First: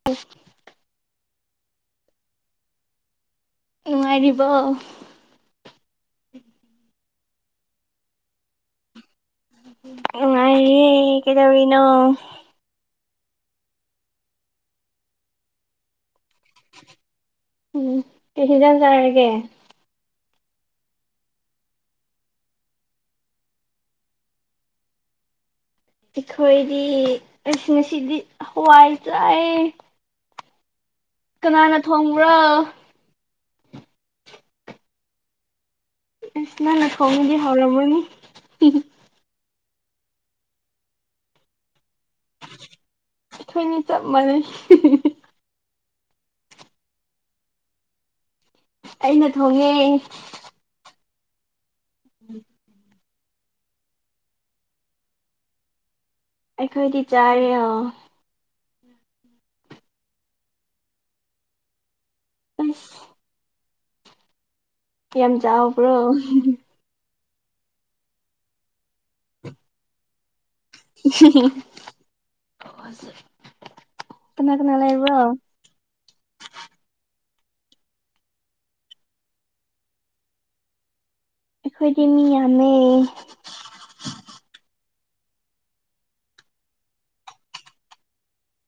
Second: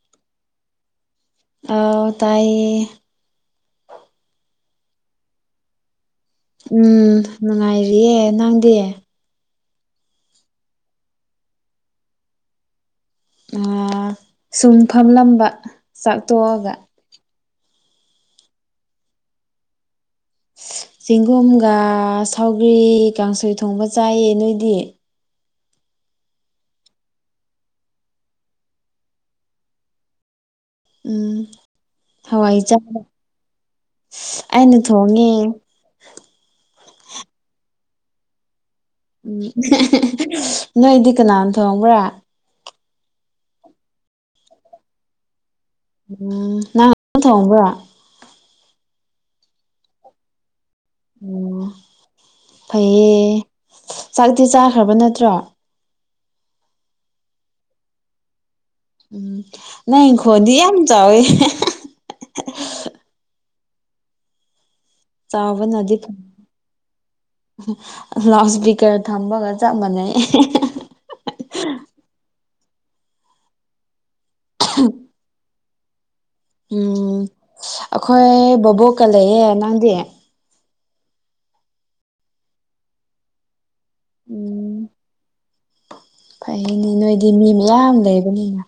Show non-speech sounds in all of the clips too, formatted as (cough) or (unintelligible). (unintelligible) ꯑ‌ꯥꯎ ꯇꯥꯏꯌ‌ꯦ ꯅꯨꯡꯉꯥꯏꯔꯤꯕ‌ꯣ ꯎꯝ ꯅꯨꯡꯉꯥꯏꯔꯤꯌꯦ ꯅꯪꯗꯤ ꯅꯨꯡꯉꯥꯏꯔꯤꯌꯦ ꯀꯩꯗꯧꯔꯤꯅꯣ ꯑꯥ ꯁꯨꯝ ꯐꯝꯂꯝꯕ ꯆꯥꯛ ꯇꯣꯛꯑꯒ ꯑꯦ ꯀꯩ ꯍ‌ꯦꯟꯖꯥꯡ ꯆꯥꯔꯒꯦ ꯆꯦꯡꯒꯣꯝꯒ ꯁꯥꯎꯒ꯭ꯔꯤ ꯀꯥꯡꯁꯣꯏ ꯊꯣꯡꯕ ꯆꯥꯏꯌꯦ ꯅꯣꯏꯗꯤ ꯑꯩꯈꯣꯏꯗꯤ ꯉꯁꯤꯉꯁꯤꯗꯤ ꯍꯋꯥꯏ ꯆꯥꯏꯌ‌ꯦ ꯎꯝ ꯀꯅꯥꯅ ꯊꯣꯡꯕ ꯍꯋꯥꯏ ꯆꯥꯕ (unintelligible) ꯑꯩꯅ ꯊꯣꯡꯉꯦ ꯏꯁ ꯅꯪꯅ ꯊ‌ꯣꯡꯔꯗꯤ ꯍꯥꯎꯔꯝꯃꯅꯤ ꯎꯝ ꯅꯣꯏꯗꯤ ꯀꯅꯥꯅ ꯊꯣꯡꯕ꯭ꯔꯥ ꯑꯩꯈꯣꯏꯅꯤ ꯆꯞ ꯃꯥꯟꯅꯩ ꯎꯝ ꯅꯪ (inaudible) ꯊꯣꯡꯕ꯭ꯔꯣ ꯑꯩꯅ ꯊꯣꯡꯉꯦ ꯑꯣ ꯐꯩꯌꯦ ꯆꯥꯛꯇꯤ ꯆꯥꯈ꯭ꯔꯕ ꯅꯠꯇ꯭ꯔꯣ ꯑꯩꯈꯣꯏꯗꯤ ꯆꯥꯔꯦ ꯑꯣ ꯎꯝ ꯅꯪꯒꯤ ꯈꯣꯟꯗꯤ ꯌꯥꯝ ꯆꯥꯎꯋꯦ ꯑꯖ ꯌꯥꯝ ꯆꯥꯎꯕ꯭ꯔꯣ ꯆꯥꯎꯕꯅꯗꯤ (unintelligible) ꯂꯥꯎꯠ ꯏꯁꯄꯤꯀꯔ ꯊꯝꯕꯒ ꯆꯞ ꯃꯥꯟꯅꯩ (unintelligible) ꯀꯅꯥ ꯀꯅꯥ ꯂꯩꯕ‌꯭ꯔ‌ꯣ ꯎꯝ ꯑꯩꯈꯣꯏ ꯕꫭꯕꯣꯛꯀ ꯂꯩꯌꯦ ꯅꯪꯗꯤ꯫ ꯑꯩꯈꯣꯏꯗꯤ ꯃꯤ ꯌꯥꯝꯃꯦ꯫ ꯎꯝ꯫ ꯐꯌꯦꯅꯦ ꯅꯣꯏꯗꯤ ꯃꯤ ꯃꯌꯥꯝ ꯂꯩꯕꯅꯤꯅ꯫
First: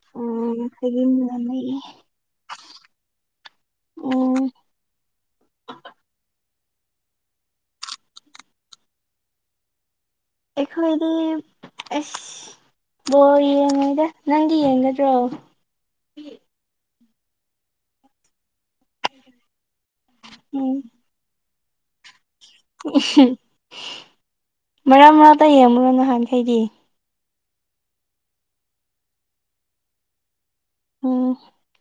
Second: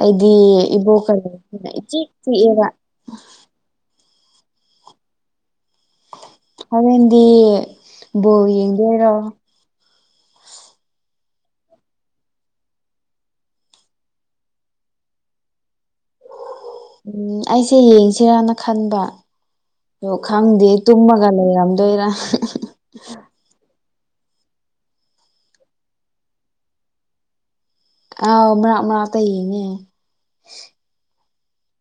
ꯑꯩꯗꯤ ꯎꯝ ꯑꯩꯈꯣꯏꯗꯤ ꯏꯕꯣꯛꯀ ꯃꯤ ꯂꯩꯕꯅꯤꯅ ꯏꯆꯤꯛ ꯆꯤꯛꯑꯦꯕ꯫ ꯑꯣ꯫ ꯍꯣꯔꯦꯟꯗꯤ ꯕꯣꯜ ꯌꯦꯡꯗꯣꯏꯔꯣ꯫ ꯑꯩꯈꯣꯏꯗꯤ ꯑꯁ ꯕꯣꯜ ꯌꯦꯡꯉꫭꯏꯗ ꯅꯪꯗꯤ ꯌꯦꯡꯒꯗ꯭ꯔꯣ꯫ ꯎꯝ ꯑꯩꯁꯦ ꯌꯦꯡꯁꯤꯔꯥꯅ ꯈꯟꯕ꯫ ꯑꯗꫭ ꯈꯪꯗꯦ ꯇꯨꯝꯃꯒ ꯂꯩꯔꯝꯗꯣꯏꯔꯥ꯫ ꯎ ꯃꯔꯛ ꯃꯔꯛꯇ ꯌꯦꯡꯕꯔꫭ ꯅꯍꯥꯟꯈꯩꯗꯤ꯫ ꯑꯥꯎ ꯃꯔꯥꯛ ꯃꯔꯥꯛꯇ ꯌꯦꯡꯉꯦ꯫ ꯎꯝ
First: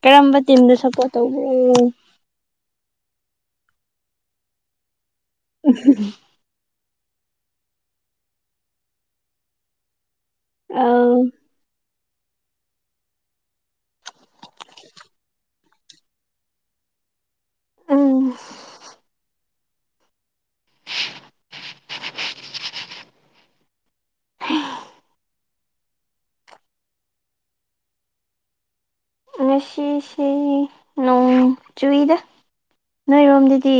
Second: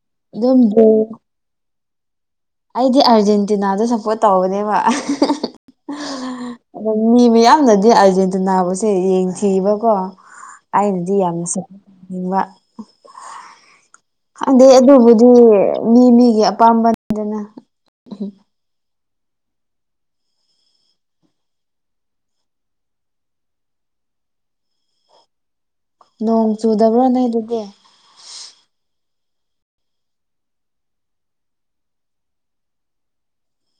ꯀꯔꯝꯕ ꯑꯗꯨꯝ ꯇꯤꯝꯗ ꯕꯣꯜ ꯁꯞꯄꯣꯔꯠ ꯇꯧꯒꯦ꯫ ꯑꯩꯗꯤ ꯑꯥꯔꯖꯦꯟꯇꯤꯅꯥꯗ ꯁꯞꯄꯣꯔꯠ ꯇꯧꯕꯅꯦꯕ꯫ ꯑꯗꫭ ꯃꯤ ꯃꯤꯌꯥꯝꯅꯗꯤ ꯑꯥꯔꯖꯦꯟꯇꯤꯅꯥꯕꯨꯁꯦ ꯌꯦꯡꯊꯤꯕꯀꯣ꯫ ꯑꯧ ꯑꯩꯅꯗꯤ ꯌꯥꯝꯅ ꯁꯄꯠꯅꯤꯡꯕ꯫ ꯈꯪꯗꯦ ꯑꯗꯨꯕꯨꯗꯤ ꯃꯤ ꯃꯤꯒꯤ ꯑꯄꯥꯝꯕ ꯑꯗꯨꯅ ꯎꯝ (unintelligible) (unintelligible) ꯅꯣꯡ ꯆꯨꯗꯕ꯭ꯔꯣ ꯅꫭꯏꯗꯗꯤ꯫ ꯉꯁꯤꯁꯦ ꯅꯣꯡ ꯆꯨꯏꯗ ꯅꯣꯏꯔꯣꯝꯗꯗꯤ꯫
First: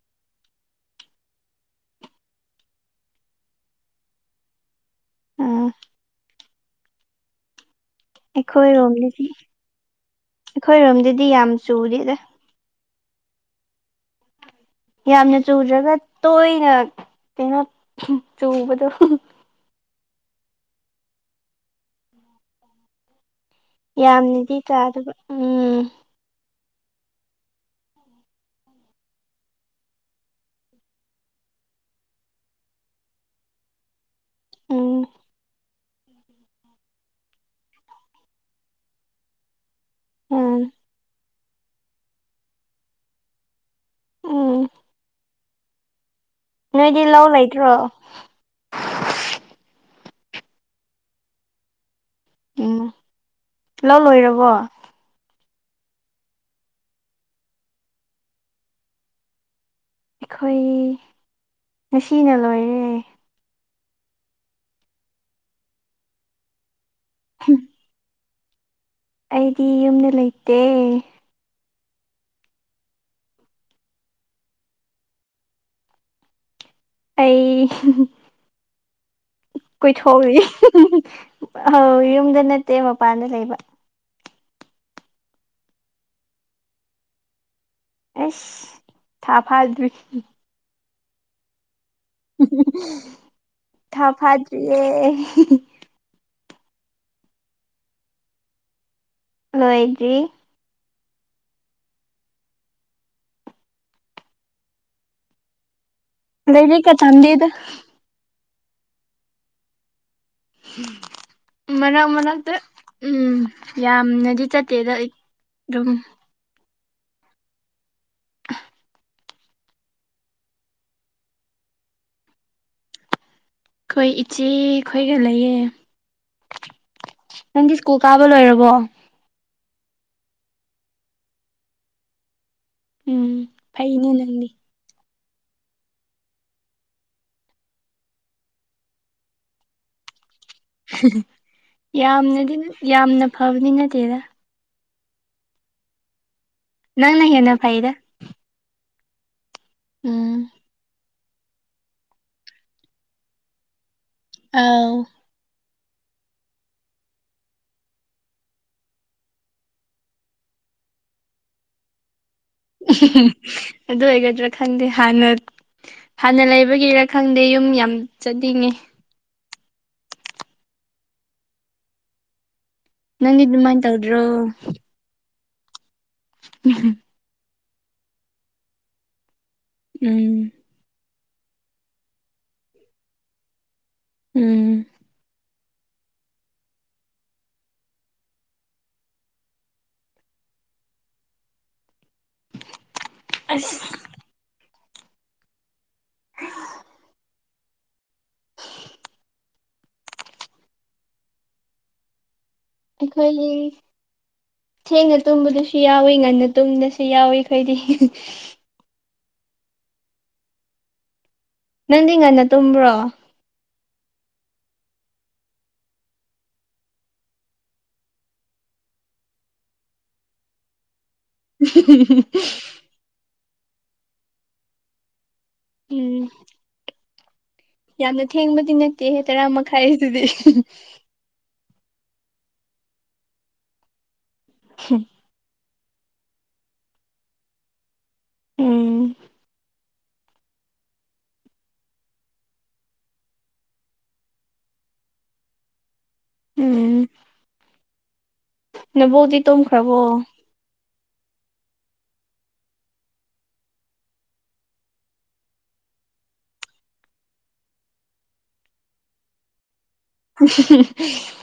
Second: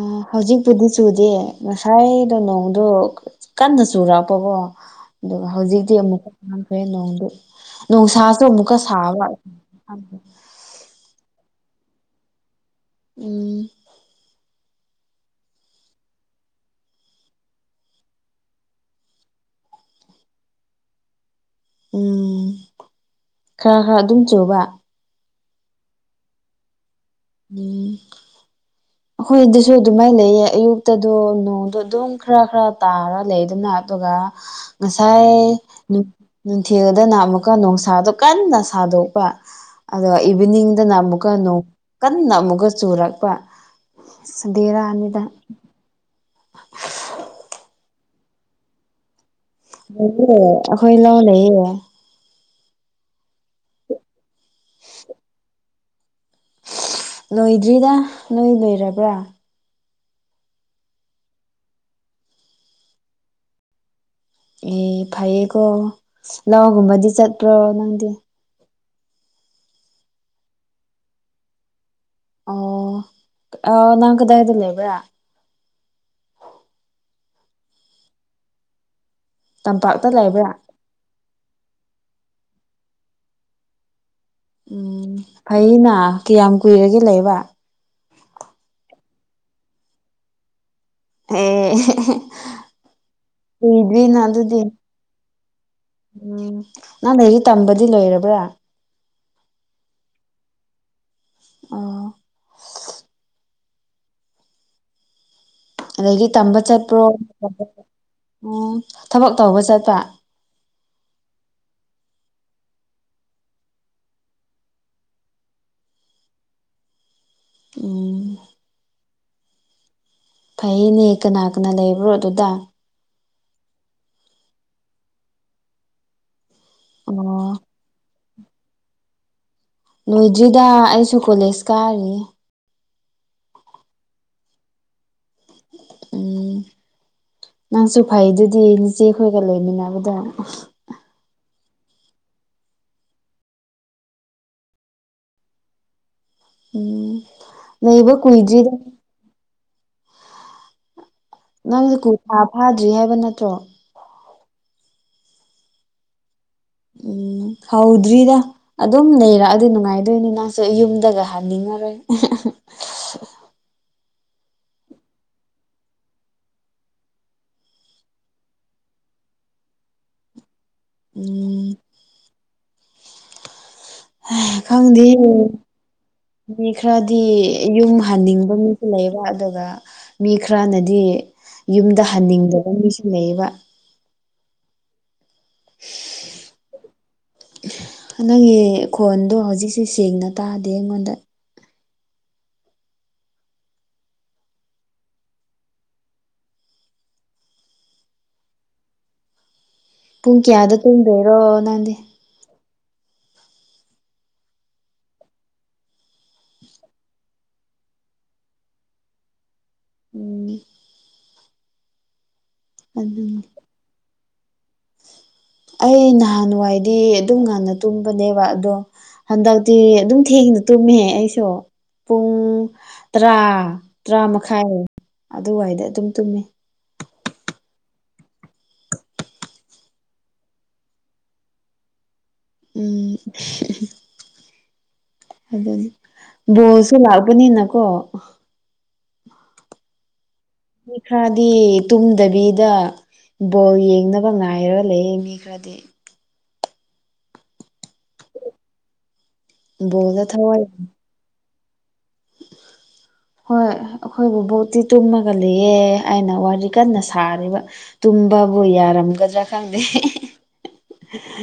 ꯑꫭ ꯍꯧꯖꯤꯛꯄꯨꯗꯤ ꯆꯨꯗꯦ ꯉꯁꯥꯏꯗꯣ ꯅꯣꯡꯗꯣ ꯀꯟꯅ ꯆꯨꯔꯛꯄꯀꯣ ꯑꯗꯨꯒ ꯑꯥ ꯍꯧꯖꯤꯛꯇꯤ ꯑꯃꯨꯛꯀ ꯍꯟꯈ꯭ꯔꯦ ꯅꯣꯡꯗꯨ꯫ ꯅꯨꯡꯁꯥꯁꯨ ꯑꯃꯨꯛꯀ ꯁꯥꯕ ꯑꯩꯈꯣꯏꯔꯣꯝꯗꯗꯤ ꯑꯩꯈꯣꯏꯔꯣꯝꯗꯗꯤ ꯌꯥꯝ ꯆꯨꯗꯤꯗ꯫ ꯎꯝ꯫ ꯌꯥꯝꯅ ꯆꯨꯗ꯭ꯔꯒ ꯇꯣꯏꯅ ꯀꯩꯅꯣ ꯆꯨꯕꯗꯣ꯫ ꯎꯝ ꯈꯔ ꯈꯔ ꯑꯗꯨꯝ ꯆꯨꯕ꯫ ꯌꯥꯗꯕ ꯎꯝ꯫ (unintelligible) (inaudible) ꯑꯩꯈꯣꯏ ꯗꯨꯁꯨ ꯑꯗꯨꯃꯥꯏ ꯂꯩꯌꯦ ꯑꯌꯨꯛꯇꯗꯣ ꯅꯣꯡꯗꯣ ꯑꯗꯨꯝ ꯈꯔ ꯈꯔ ꯇꯥꯔ ꯂꯩꯗꯅ ꯑꯗꯨꯒ ꯎꯝ ꯉꯁꯥꯏ ꯅ ꯅꯨꯡꯊꯤꯜꯗꯅ ꯑꯃꯨꯛꯀ ꯅꯨꯡꯁꯥꯗꯣ ꯀꯟꯅ ꯁꯥꯗꯣꯛꯄ꯫ ꯑꯗꯣ ꯎꯝ ꯏꯚꯤꯅꯤꯡꯗꯅ ꯑꯃꯨꯛꯀ ꯅꫭꯡ ꯀꯟꯅ ꯑꯃꯨꯛꯀ ꯆꯨꯔꯛꯄ ꯑꯁ ꯎꯝ ꯕꯦꯔꯥꯅꯤꯗ꯫ ꯅꯣꯏꯗꯤ ꯂꯧ ꯂꯩꯇ꯭ꯔꯣ꯫ ꯂꯩꯌꯦ ꯑꯩꯈꯣꯏ ꯂꯥꯎ ꯂꯩꯌꯦ꯫ ꯎꯝ ꯂꯧ ꯂꯣꯏꯔꯕꯣ꯫ ꯂꯣꯏꯗ꯭ꯔꯤꯗ ꯅꯣꯏ ꯂꯣꯏꯔꯕ꯭ꯔꯥ꯫ ꯑꯩꯈꯣꯏ ꯉꯁꯤꯅ ꯂꯣꯏꯔꯦ꯫ ꯑꯦ ꯐꯩꯌꯦꯀꯣ ꯂꯧꯒꯨꯝꯕꯗꯤ ꯆꯠꯄ꯭ꯔꯣ ꯅꯪꯗꯤ꯫ ꯑꯩꯗꯤ ꯌꯨꯝꯗ ꯂꯩꯇꯦ꯫ ꯑꯣ ꯀ ꯑ ꯅꯪ ꯀꯗꯥꯏꯗ ꯂꯩꯕ꯭ꯔꯥ꯫ ꯑꯩ ꯇꯝꯄꯥꯛꯇ ꯀꯣꯏꯊꯣꯛꯔꯨꯏ ꯂꯩꯕ꯭ꯔꯥ ꯑꯥꯎ ꯌꯨꯝꯗ ꯅꯠꯇꯦ ꯃꯄꯥꯟꯗ ꯂꯩꯕ ꯎꯝ ꯐꯩꯅ ꯀꯌꯥꯝ ꯀꯨꯏꯔꯒꯦ ꯂꯩꯕ ꯑꯁ ꯊꯥ ꯐꯥꯗ꯭ꯔꯤ ꯑꯦ ꯊꯥ ꯀꯨꯏꯗ꯭ꯔꯤꯅ ꯑꯗꯨꯗꯤ ꯐꯥꯗ꯭ꯔꯤꯌꯦ ꯎꯝ ꯅꯪ ꯂꯥꯏꯔꯤꯛ ꯇꯝꯕꯗꯤ ꯂꯣꯏꯔꯕ꯭ꯔꯥ ꯂꯣꯏꯗ꯭ꯔꯤ ꯑꯣ ꯑꯗꯒꯤ ꯇꯝꯕ ꯂꯥꯏꯔꯤꯛꯀ ꯆꯠꯄ꯭ꯔꯣ (unintelligible) ꯇꯝꯗꯦꯗ ꯑꯣ ꯊꯕꯛ ꯇꯧꯕ ꯆꯠꯄ ꯃꯅꯛ ꯃꯅꯛꯇ ꯎꯝ ꯌꯥꯝꯅꯗꯤ ꯆꯠꯇꯦꯗ ꯑꯩ ꯑꯗꯨꯝ ꯑꯣ ꯐꯩꯌꯦꯅꯦ ꯀꯅꯥ ꯀꯅꯥ ꯂꯩꯕ꯭ꯔꯣ ꯑꯗꯨꯗ ꯑꯩꯈꯣꯏ ꯏꯆꯦ ꯈꯣꯏꯒ ꯂꯩꯌꯦ ꯑꯣ ꯅꯪꯒꯤ ꯁ꯭ꯀꯨꯜ ꯀꯥꯕ ꯂꯣꯏꯔꯕꯣ ꯂꯣꯏꯗ꯭ꯔꯤꯗ ꯑꯩꯁꯨ ꯀꯣꯂꯦꯖ ꯀꯥꯔꯤ ꯎꯝ ꯐꯩꯅꯦ ꯅꯪꯗꯤ ꯎꯝ ꯅꯪꯁꯨ ꯐꯩꯗꯨꯗꯤ ꯅꯆꯦꯈꯣꯏꯒ ꯂꯩꯃꯤꯟꯅꯕꯗꯣ ꯌꯥꯝꯅꯗꯤ ꯌꯥꯝꯅ ꯐꯕꯅꯗꯤ ꯅꯠꯇꯦꯗ ꯎꯝ ꯅꯪꯅ ꯍꯦꯟꯅ ꯐꯩꯗ ꯂꯩꯕ ꯀꯨꯏꯗ꯭ꯔꯤꯗ ꯎꯝ ꯅꯪꯖꯨ ꯀꯨꯐꯥ ꯐꯥꯗ꯭ꯔꯤ ꯍꯥꯏꯕ ꯅꯠꯇ꯭ꯔꯣ ꯑꯥꯎ ꯎꯝ ꯍꯧꯗ꯭ꯔꯤꯗ ꯑꯗꯨꯝ ꯂꯩꯔꯛꯑꯗꯤ ꯅꯨꯡꯉꯥꯏꯗꯣꯏꯅꯤ ꯅꯪꯁꯨ ꯌꯨꯝꯗꯒ ꯍꯟꯅꯤꯡꯉꯔꯣꯏ ꯑꯗꯨ ꯑꯣꯏꯒꯗ꯭ꯔꯥ ꯈꯪꯗꯦ ꯍꯥꯟꯅ ꯍꯥꯟꯅ ꯂꯩꯕꯒꯤꯔ ꯈꯪꯗꯦ ꯌꯨꯝ ꯌꯥꯝ ꯆꯠꯅꯤꯡꯉꯦ ꯎꯝ ꯅꯪꯗꯤ ꯗꯨꯃꯥꯏ ꯇꯧꯗ꯭ꯔꯣ ꯈꯪꯗꯦ ꯅꯨꯃꯤꯠ ꯈꯔ ꯗꯤ ꯌꯨꯝ ꯍꯟꯅꯤꯡꯕ ꯃꯤꯁꯨ ꯂꯩꯌꯦꯕ ꯑꯗꯨꯒ ꯃꯤ ꯎꯝ ꯈꯔꯅꯗꯤ ꯌꯨꯝꯗ ꯍꯟꯅꯤꯡꯗꯕ ꯃꯤꯁꯨ ꯂꯩꯌꯦꯕ ꯎꯝ (inaudible) ꯅꯪꯒꯤ ꯈꯣꯟꯗꯣ ꯍꯧꯖꯤꯛꯁꯨ ꯁꯦꯡꯅ ꯇꯥꯗꯦ ꯑꯩꯉꯣꯟꯗ ꯑꯁ (inaudible) ꯄꯨꯡ ꯀꯌꯥꯗ ꯇꯨꯝꯗꯣꯏꯔꯣ ꯅꯪꯗꯤ ꯑꯩꯈꯣꯏꯒꯤ ꯊꯦꯡꯅ ꯇꯨꯝꯕꯗꯁꯨ ꯌꯥꯎꯏ ꯉꯟꯅ ꯇꯨꯝꯅꯤꯡꯉꯁꯨ ꯌꯥꯎꯏ ꯈꯣꯏꯗꯤ ꯎꯝ ꯅꯪꯗꯤ ꯉꯟꯅ ꯇꯨꯝꯕ꯭ꯔꯣ ꯑꯗꯨꯅ ꯑꯩ ꯅꯍꯥꯟꯋꯥꯏꯗꯤ ꯑꯗꯨꯝ ꯉꯟꯟꯅ ꯇꯨꯝꯕꯅꯦꯕ ꯑꯗꯣ ꯍꯟꯗꯛꯇꯤ ꯑꯗꯨꯝ ꯊꯦꯡꯅ ꯇꯨꯝꯃꯦ ꯑꯩꯁꯨ ꯄꯨꯡ ꯇꯔꯥ ꯇꯔꯥ ꯃꯈꯥꯏ ꯑꯗꯨꯋꯥꯏꯗ ꯑꯗꯨꯝ ꯎꯝ ꯇꯨꯝꯃꯤ ꯌꯥꯝꯅ ꯊꯦꯡꯕꯗꯤ ꯅꯠꯇꯦꯍꯦ ꯇꯔꯥ ꯃꯈꯥꯏꯁꯤꯗꯤ ꯎꯝ ꯍꯨꯝ ꯑꯗꯨꯅꯤ ꯕꯣꯁꯁꯨ ꯂꯥꯛꯄꯅꯤꯅꯀꯣ ꯎꯝ ꯃꯤ ꯈꯥꯗꯤ ꯇꯨꯝꯗꯕꯤꯗ ꯕꯣꯜ ꯌꯦꯡꯅꯕ ꯉꯥꯏꯔꯒ ꯂꯩꯌꯦꯡ ꯃꯤ ꯈ꯭ꯔꯗꯤ ꯎꯝ ꯅꯕꯣꯗꯤ ꯇꯨꯝꯈ꯭ꯔꯕꯣ ꯍꫭꯏ (unintelligible) ꯍꯣꯏ ꯑꯩꯈꯣꯏꯕꯨ ꯕꯣꯠꯇꯤ ꯇꯨꯝꯃꯒ ꯂꯩꯑꯦ ꯑꯩꯅ ꯋꯥꯔꯤ ꯀꯟꯅ ꯁꯥꯔꯤꯕ ꯇꯨꯝꯕꯕꯨ ꯌꯥꯔꯝꯒꯗ꯭ꯔꯥ ꯈꯪꯗꯦ (unintelligible)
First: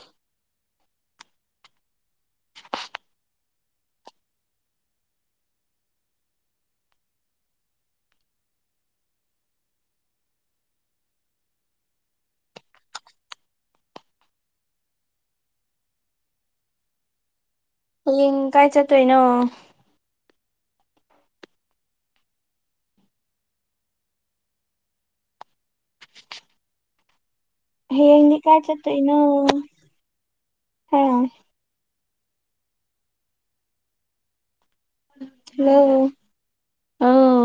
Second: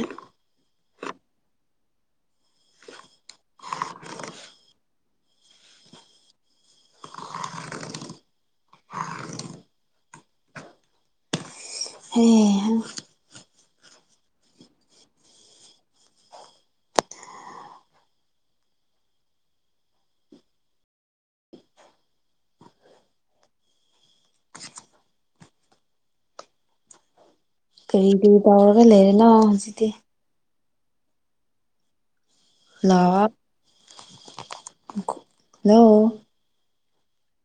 ꯍꯦ ꯍꯥꯌꯦꯡ ꯀꯥꯏ ꯆꯠꯇꯣꯏꯅꯣ ꯀꯔꯤ ꯍꯥꯌꯦꯡꯗꯤ ꯀꯔꯤ ꯀꯥꯏ ꯇꯧꯔꯒ ꯆꯠꯇꯣꯏꯅꯣ ꯂꯩꯔꯤꯅꯣ ꯍꯧꯖꯤꯛꯇꯤ ꯍꯥ ꯍꯜꯂꯣ ꯍꯜꯂꯣ ꯑꯥꯎ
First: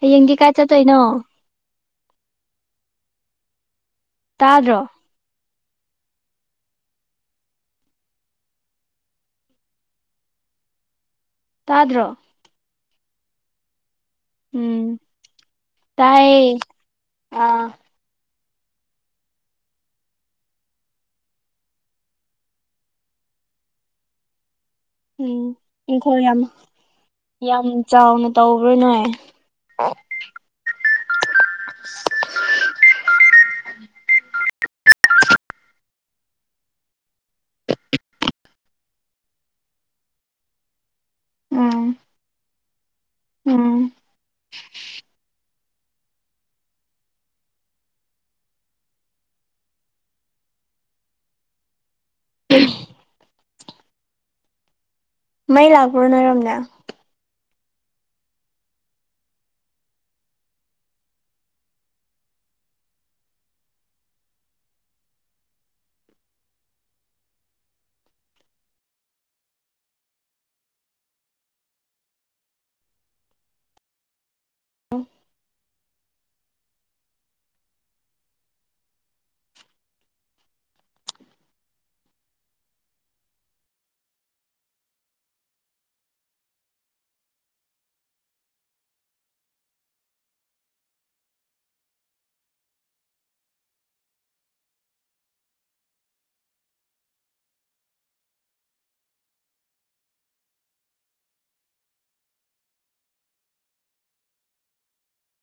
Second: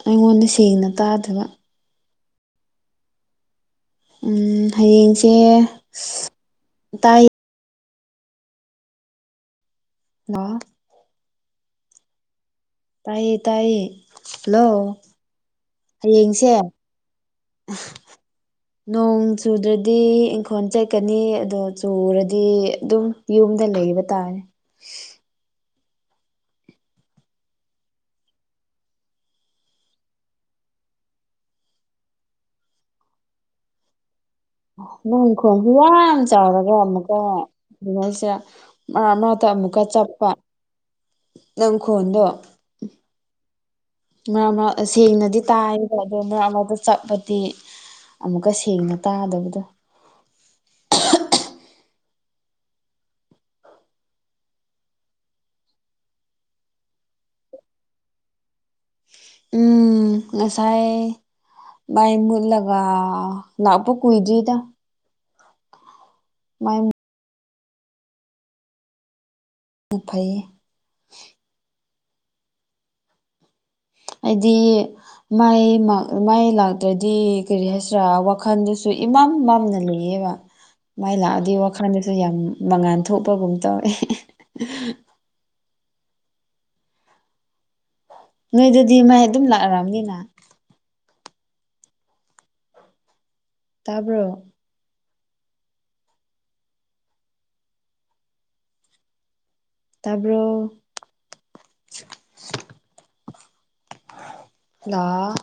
ꯍꯌꯦꯡꯗꯤ ꯑꯩꯉꯣꯟꯗꯥ ꯀꯥꯏ ꯁꯦꯡꯅꯥ ꯆꯠꯇꯣꯏꯅꯣ ꯇꯥꯗꯕꯥ ꯎꯝ ꯇꯥꯗ꯭ꯔꯣ ꯍꯌꯦꯡꯁꯦ ꯇꯥꯏ ꯍꯜꯂꯣ ꯇꯥꯗ꯭ꯔꯣ ꯇꯥꯏꯌꯦ ꯇꯥꯏꯌꯦ ꯍꯜꯂꯣ ꯎꯝ ꯍꯌꯦꯡꯁꯦ ꯇꯥꯏꯌꯦ ꯑꯥ ꯅꯣꯡ ꯆꯨꯗ꯭ꯔꯥꯗꯤ ꯏꯪꯈꯣꯜ ꯆꯠꯀꯅꯤ ꯑꯗꯣ ꯆꯨꯔꯥꯗꯤ ꯑꯗꯨꯝ ꯌꯨꯝꯗꯥ ꯂꯩꯕ ꯇꯥꯔꯦ ꯎꯝ ꯏꯪꯈꯣꯜ ꯌꯥꯝ ꯌꯥꯝ ꯆꯥꯎꯅ ꯇꯧꯕ꯭ꯔꯥ ꯅꯣꯏ ꯅꯣꯏ ꯏꯪꯈꯣꯜꯗꯤ ꯌꯥꯝ ꯆꯥꯎꯔꯒꯥ ꯑꯃꯨꯛꯀꯥ ꯀꯔꯤꯍꯥꯏꯁꯤꯔꯥ ꯃꯔꯛ ꯃꯔꯛꯇꯥ ꯑꯃꯨꯛꯀꯥ ꯆꯞꯄ ꯅꯪ ꯎꯝ ꯏꯪꯈꯣꯟꯗꯣ ꯎꯝ ꯃꯥꯔꯛ ꯃꯥꯔꯛ ꯁꯦꯡꯅꯥꯗꯤ ꯇꯥꯌꯦꯕꯥ ꯑꯗꯣ ꯃꯥꯔꯛ ꯃꯥꯔꯛꯇꯥ ꯆꯠꯄꯗꯤ ꯑꯃꯨꯛꯀꯥ ꯁꯦꯡꯅꯥ ꯇꯥꯗꯕꯗꯣ ꯎꯝ ꯃꯩ ꯂꯥꯛꯄ꯭ꯔꯣ ꯅꯣꯏꯔꯣꯝꯗꯥ ꯉꯁꯥꯏ ꯃꯩ ꯃꯨꯠꯂꯥꯥꯒꯥ ꯂꯥꯛꯄꯥ ꯀꯨꯏꯗꯔꯤꯗꯥ ꯃꯩ ꯄꯨꯛ ꯐꯩꯌꯦ ꯑꯩꯗꯤ ꯃꯥꯏ ꯑꯃ ꯃꯩ ꯂꯥꯛꯇ꯭ꯔꯥꯗꯤ ꯀꯔꯤ ꯍꯥꯏꯁꯤ꯭ꯔꯥ ꯋꯥꯈꯜꯗꯨꯁꯨ ꯏꯃꯝ ꯃꯝꯅ ꯂꯩꯌꯦꯕꯥ ꯃꯩ ꯂꯥꯛꯑꯥꯗꯤ ꯋꯥꯈꯜꯗꯥꯁꯨ ꯌꯥꯝ ꯃꯉꯥꯥꯟ ꯊꯣꯛꯄꯒꯨꯝ ꯇꯧꯋꯦ ꯅꯣꯏꯗꯥꯗꯤ ꯃꯩ ꯑꯗꯨꯝ ꯂꯥꯛꯔꯝꯅꯤꯅ ꯇꯥꯕ꯭ꯔꯣ ꯇꯥꯕꯔꯣ ꯍꯂꯣ